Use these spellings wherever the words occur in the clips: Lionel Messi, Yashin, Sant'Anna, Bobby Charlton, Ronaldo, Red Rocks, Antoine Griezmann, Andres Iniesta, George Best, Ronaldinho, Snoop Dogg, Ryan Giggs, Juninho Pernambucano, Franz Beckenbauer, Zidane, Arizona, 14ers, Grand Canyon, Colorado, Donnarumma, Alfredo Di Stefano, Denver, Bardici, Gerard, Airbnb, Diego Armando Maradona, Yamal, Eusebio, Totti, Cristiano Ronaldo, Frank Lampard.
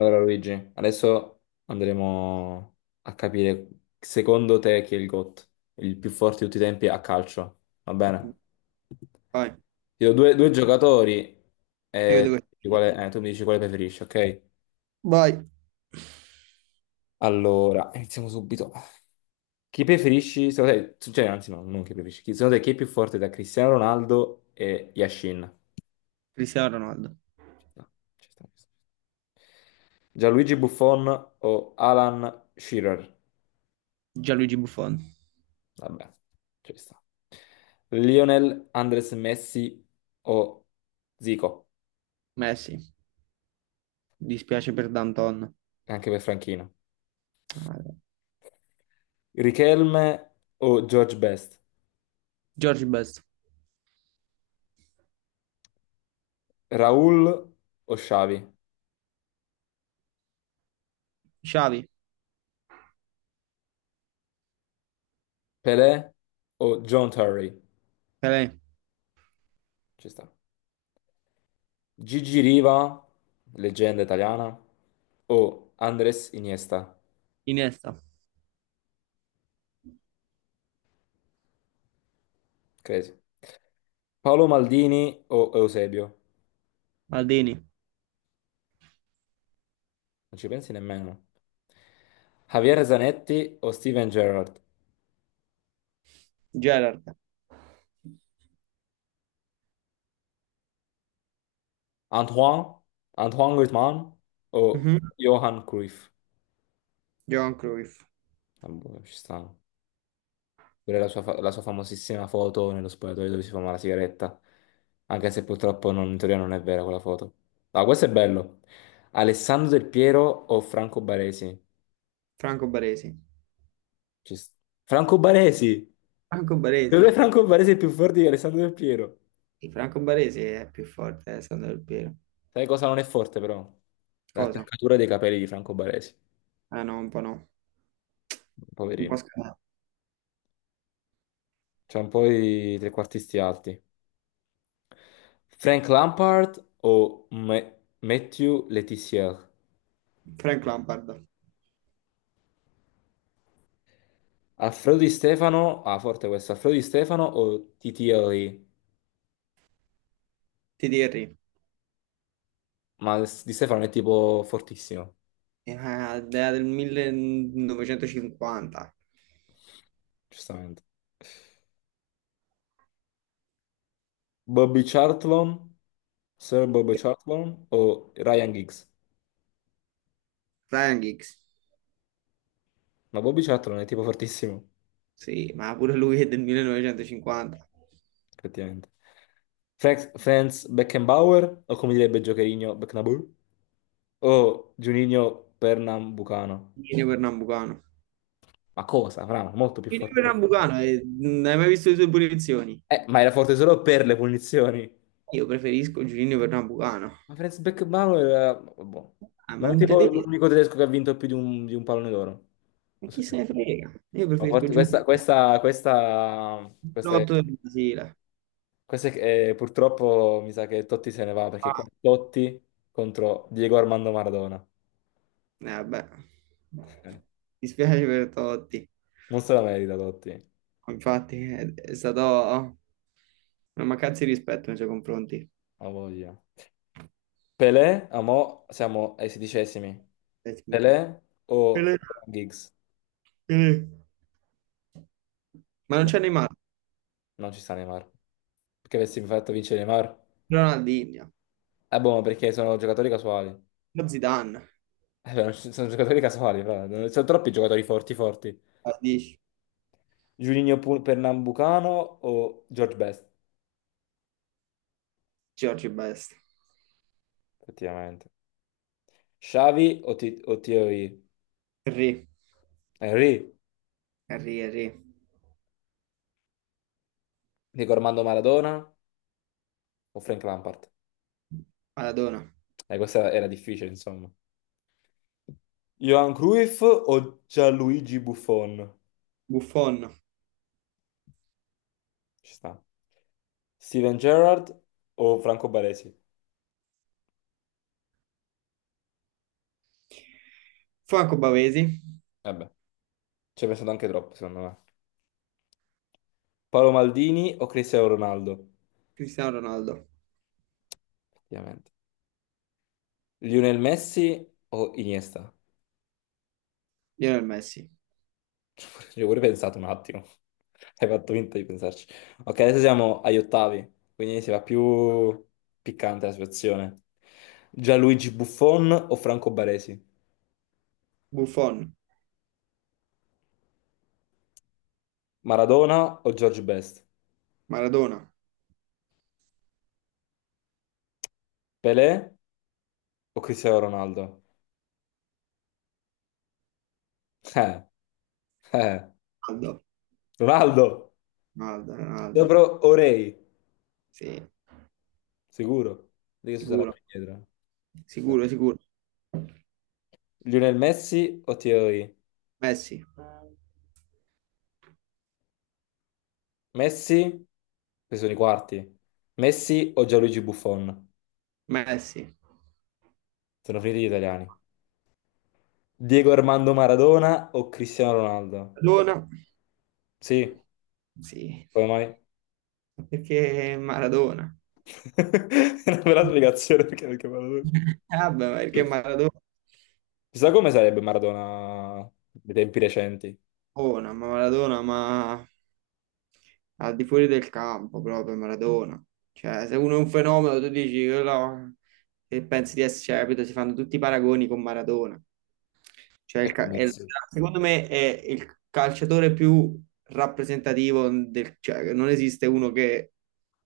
Allora Luigi, adesso andremo a capire secondo te chi è il GOAT, il più forte di tutti i tempi a calcio, va bene? Vai. Ti do due giocatori E io e tu devo... mi dici quale tu mi dici quale preferisci, ok? Vai. Allora, iniziamo subito. Chi preferisci, secondo te, cioè, anzi no, non chi preferisci, chi, secondo te chi è più forte da Cristiano Ronaldo e Yashin? Cristiano Ronaldo. Ci sta, ci sta, ci sta. Gianluigi Buffon o Alan Shearer? Gianluigi Buffon. Vabbè, ci sta. Lionel, Andres Messi o Zico, Messi. Dispiace per Danton. anche per Franchino. Riquelme o George Best. George Best. Raul o Xavi. Xavi. Pelé o John Terry. Pelé. Ci sta. Gigi Riva, leggenda italiana, o Andres Iniesta. Iniesta. Crazy. Paolo Maldini o Eusebio. Maldini. Non ci pensi nemmeno. Javier Zanetti o Steven Gerrard. Gerard. Antoine, Antoine Griezmann o Mhm. Johan Cruyff? Johan Cruyff. Ah, boh, ci sta. Pure la sua, la sua famosissima foto nello spogliatoio dove si fuma la sigaretta. Anche se purtroppo in teoria non è vera quella foto. Ah, questo è bello. Alessandro Del Piero o Franco Baresi? Franco Baresi. Ci sta. Franco Baresi! Franco Dov'è Baresi. Franco Baresi è più forte di Alessandro Del Piero? Sì, Franco Baresi è più forte, Sandro Del Piero. Sai cosa non è forte però? Cosa? L'attaccatura dei capelli di Franco Baresi. Ah no, un po' no. Un po' Poverino. scalato. C'è un po' i trequartisti alti. Frank Lampard o Mathieu Letizia? Frank Lampard, Alfredo Di Stefano, ah forte questo, Alfredo Di Stefano o Titieri? ti direi, Ma Di Stefano è tipo fortissimo, idea del 1950. giustamente. Bobby Charlton, Sir Bobby Charlton o Ryan Giggs? Frank Hicks, Ma Bobby Charlton è tipo fortissimo, sì, ma pure lui è del 1950. effettivamente. Franz Beckenbauer o come direbbe Giocherino Beckenbauer? O Juninho Pernambucano? Gino Pernambucano. Ma cosa, Fra, molto più Gino forte. Pernambucano, non hai mai visto le sue punizioni? Ma era forte solo per le punizioni. Io preferisco Giulio Pernambucano. Ma Franz Beckenbauer era boh. Ah, ma Non è non te tipo devi... l'unico tedesco che ha vinto più di un pallone d'oro. Ma Questo chi sì. se ne No. frega? Io Ma preferisco forte- Giulio Questa, questa, questa, questa è- Lotto del Brasile. Purtroppo mi sa che Totti se ne va perché qua Ah, Totti contro Diego Armando Maradona. Vabbè. Eh, Mi spiace per Totti. non se la merita Totti, Infatti è stata oh, una mancanza di rispetto nei suoi confronti. ha voglia. Pelé, a mo siamo ai sedicesimi. Pessimi. Pelé o Pelé, Giggs? Pelé. Ma non No, c'è Neymar, non ci sta Neymar. Perché avessi fatto vincere Neymar? Ronaldinho, Boh, ma perché sono giocatori casuali. lo Zidane, Beh, non ci- sono giocatori casuali, però. Sono troppi giocatori forti. Bardici, Pernambucano o George Best, George Best, effettivamente. Xavi o, T o TOI? Henry, Henry, Henry, Dico Armando Maradona o Frank Lampard? Maradona, Questa era difficile, insomma. Johan Cruyff o Gianluigi Buffon? Buffon, Ci sta. Steven Gerrard o Franco Baresi? Franco Bavesi, Vabbè, ci hai pensato anche troppo, secondo me. Paolo Maldini o Cristiano Ronaldo? Cristiano Ronaldo, Effettivamente. Lionel Messi o Iniesta? Lionel Messi, Ci ho pure pensato un attimo. Hai fatto finta di pensarci. Ok, adesso siamo agli ottavi, quindi si va più piccante la situazione. Gianluigi Buffon o Franco Baresi? Buffon, Maradona o George Best? Maradona, Pelé o Cristiano Ronaldo? Eh, eh. Ronaldo, Ronaldo, Ronaldo, Ronaldo, sopra Orei, sì, sicuro. Di che sarà più sicuro, indietro. sicuro, sicuro, Lionel Messi o Thierry? Messi, Messi, questi sono i quarti. Messi o Gianluigi Buffon? Messi, Sono finiti gli italiani. Diego Armando Maradona o Cristiano Ronaldo? Maradona, Sì, sì, come mai? perché Maradona. È una bella spiegazione perché, perché Maradona. Ah, beh, ma perché Maradona? Chissà come sarebbe Maradona dei tempi recenti. Maradona, ma al di fuori del campo proprio Maradona. Cioè, se uno è un fenomeno, tu dici quello che pensi di essere, cioè, capito? Si fanno tutti i paragoni con Maradona. Cioè, il Ecco ca- è il- Messi. secondo me è il calciatore più rappresentativo del, cioè, non esiste uno che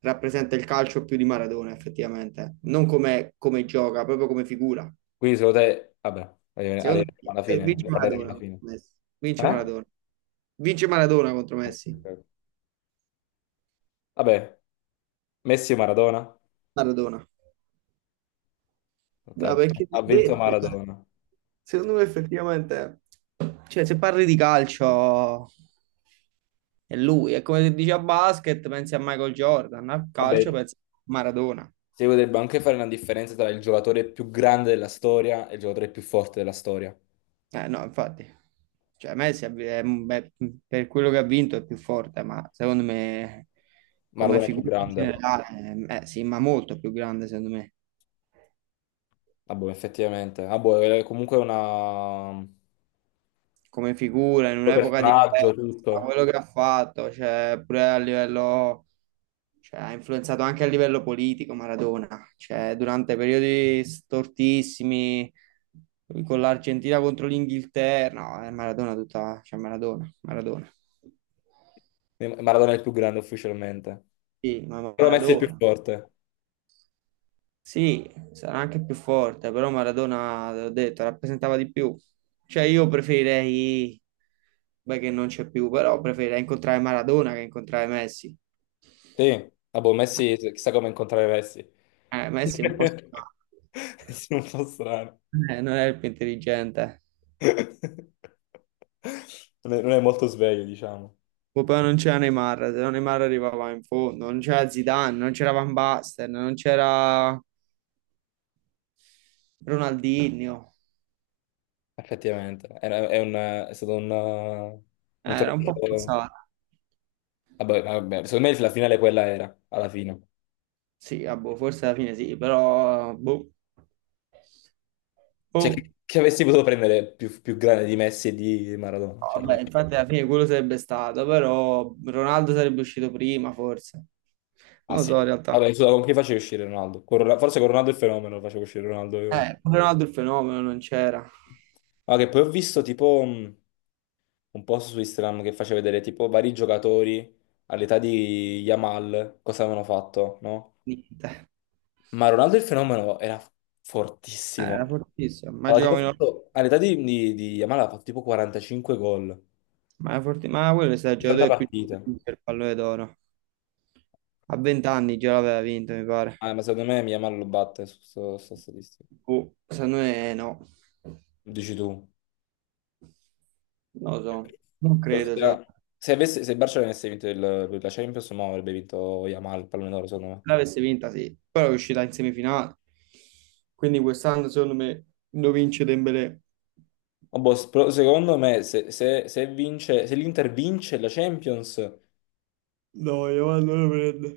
rappresenta il calcio più di Maradona, effettivamente. Non come, come gioca, proprio come figura. Quindi secondo te, vabbè, Secondo arriveremo me alla fine, vince ne parleremo Maradona alla contro fine. Messi. Vince Eh? Maradona. Vince Maradona contro Messi. Ok. Vabbè, Messi o Maradona? Maradona. Ok, Ma perché ti ho ha vinto detto? Eh. Maradona. Secondo me effettivamente, cioè se parli di calcio è lui, è come se dici a basket pensi a Michael Jordan, a calcio Vabbè, pensi a Maradona. si potrebbe anche fare una differenza tra il giocatore più grande della storia e il giocatore più forte della storia. Eh no, infatti, cioè Messi è- beh, per quello che ha vinto è più forte, ma secondo me come Maradona è più figura in grande. generale, sì, ma molto più grande secondo me. Ah, boh, effettivamente. Ah, boh, è comunque una Come figura in un'epoca personaggio, diversa, tutto. quello che ha fatto, cioè, pure a livello, cioè, ha influenzato anche a livello politico Maradona, cioè, durante periodi stortissimi con l'Argentina contro l'Inghilterra, no, è Maradona tutta, cioè Maradona, Maradona. Maradona è il più grande ufficialmente. Sì, ma Però Messi è il più Maradona. forte. Sì, sarà anche più forte, però Maradona, l'ho detto, rappresentava di più. Cioè io preferirei, beh che non c'è più, però preferirei incontrare Maradona che incontrare Messi. Sì. Ah, boh, Messi, chissà come incontrare Messi. Messi è un po' strano, Sì, un po' strano. Non è il più intelligente. Non è molto sveglio, diciamo. Poi però non c'era Neymar, se no Neymar arrivava in fondo, non c'era Zidane, non c'era Van Basten, non c'era Ronaldinho. Effettivamente, è, è stato un Era un po' torneo. forzato. Vabbè, vabbè, secondo me la finale quella era, alla fine. Sì, ah, boh, forse alla fine sì, però boh. Cioè, Oh, chi avessi potuto prendere più grande di Messi e di Maradona? Cioè, vabbè, infatti alla fine quello sarebbe stato, però Ronaldo sarebbe uscito prima, forse. ah Non lo sì. so, in realtà. Vabbè, scusa, con chi facevi uscire Ronaldo? Con forse con Ronaldo il fenomeno facevo uscire Ronaldo. Io. Pure Ronaldo il fenomeno non c'era. Ah, che poi ho visto tipo un post su Instagram che faceva vedere tipo vari giocatori all'età di Yamal, cosa avevano fatto, no? Niente. Ma Ronaldo il fenomeno era fortissimo. Era fortissimo. Ma Aveva tipo giocava in... fatto, all'età di Yamal ha fatto tipo 45 gol, ma quello è stato il 70 giocatore più partite. giovane per il pallone d'oro. A 20 anni già l'aveva vinto, mi pare. Ah, ma secondo me Yamal lo batte su questa statistica. Boh, secondo me no. Dici tu. Non lo so. Non credo, secondo Ossia, me. Se il Barcellona avesse vinto la Champions, no, avrebbe vinto Yamal, il pallone d'oro, secondo me. L'avesse vinta, sì, però è uscita in semifinale. Quindi quest'anno, secondo me, lo vince Dembélé. Ma boh, però secondo me, se vince, se l'Inter vince la Champions, No, Yamal non lo prende.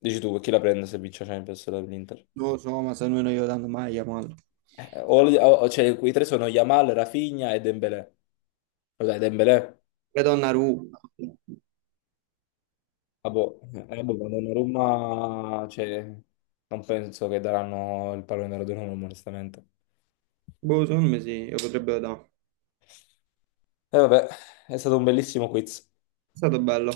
dici tu, chi la prende se vince la Champions l'Inter? Non lo so, ma secondo me non glielo danno mai a Yamal. Eh, o- cioè, quei tre sono Yamal, Rafinha e Dembélé. Dai, Dembélé. E Donnarumma. Ah, boh, boh, quando a Roma, cioè, non penso che daranno il pallone d'oro a Roma, onestamente. Boh, secondo me sì, lo potrebbero dare. E vabbè, è stato un bellissimo quiz. È stato bello.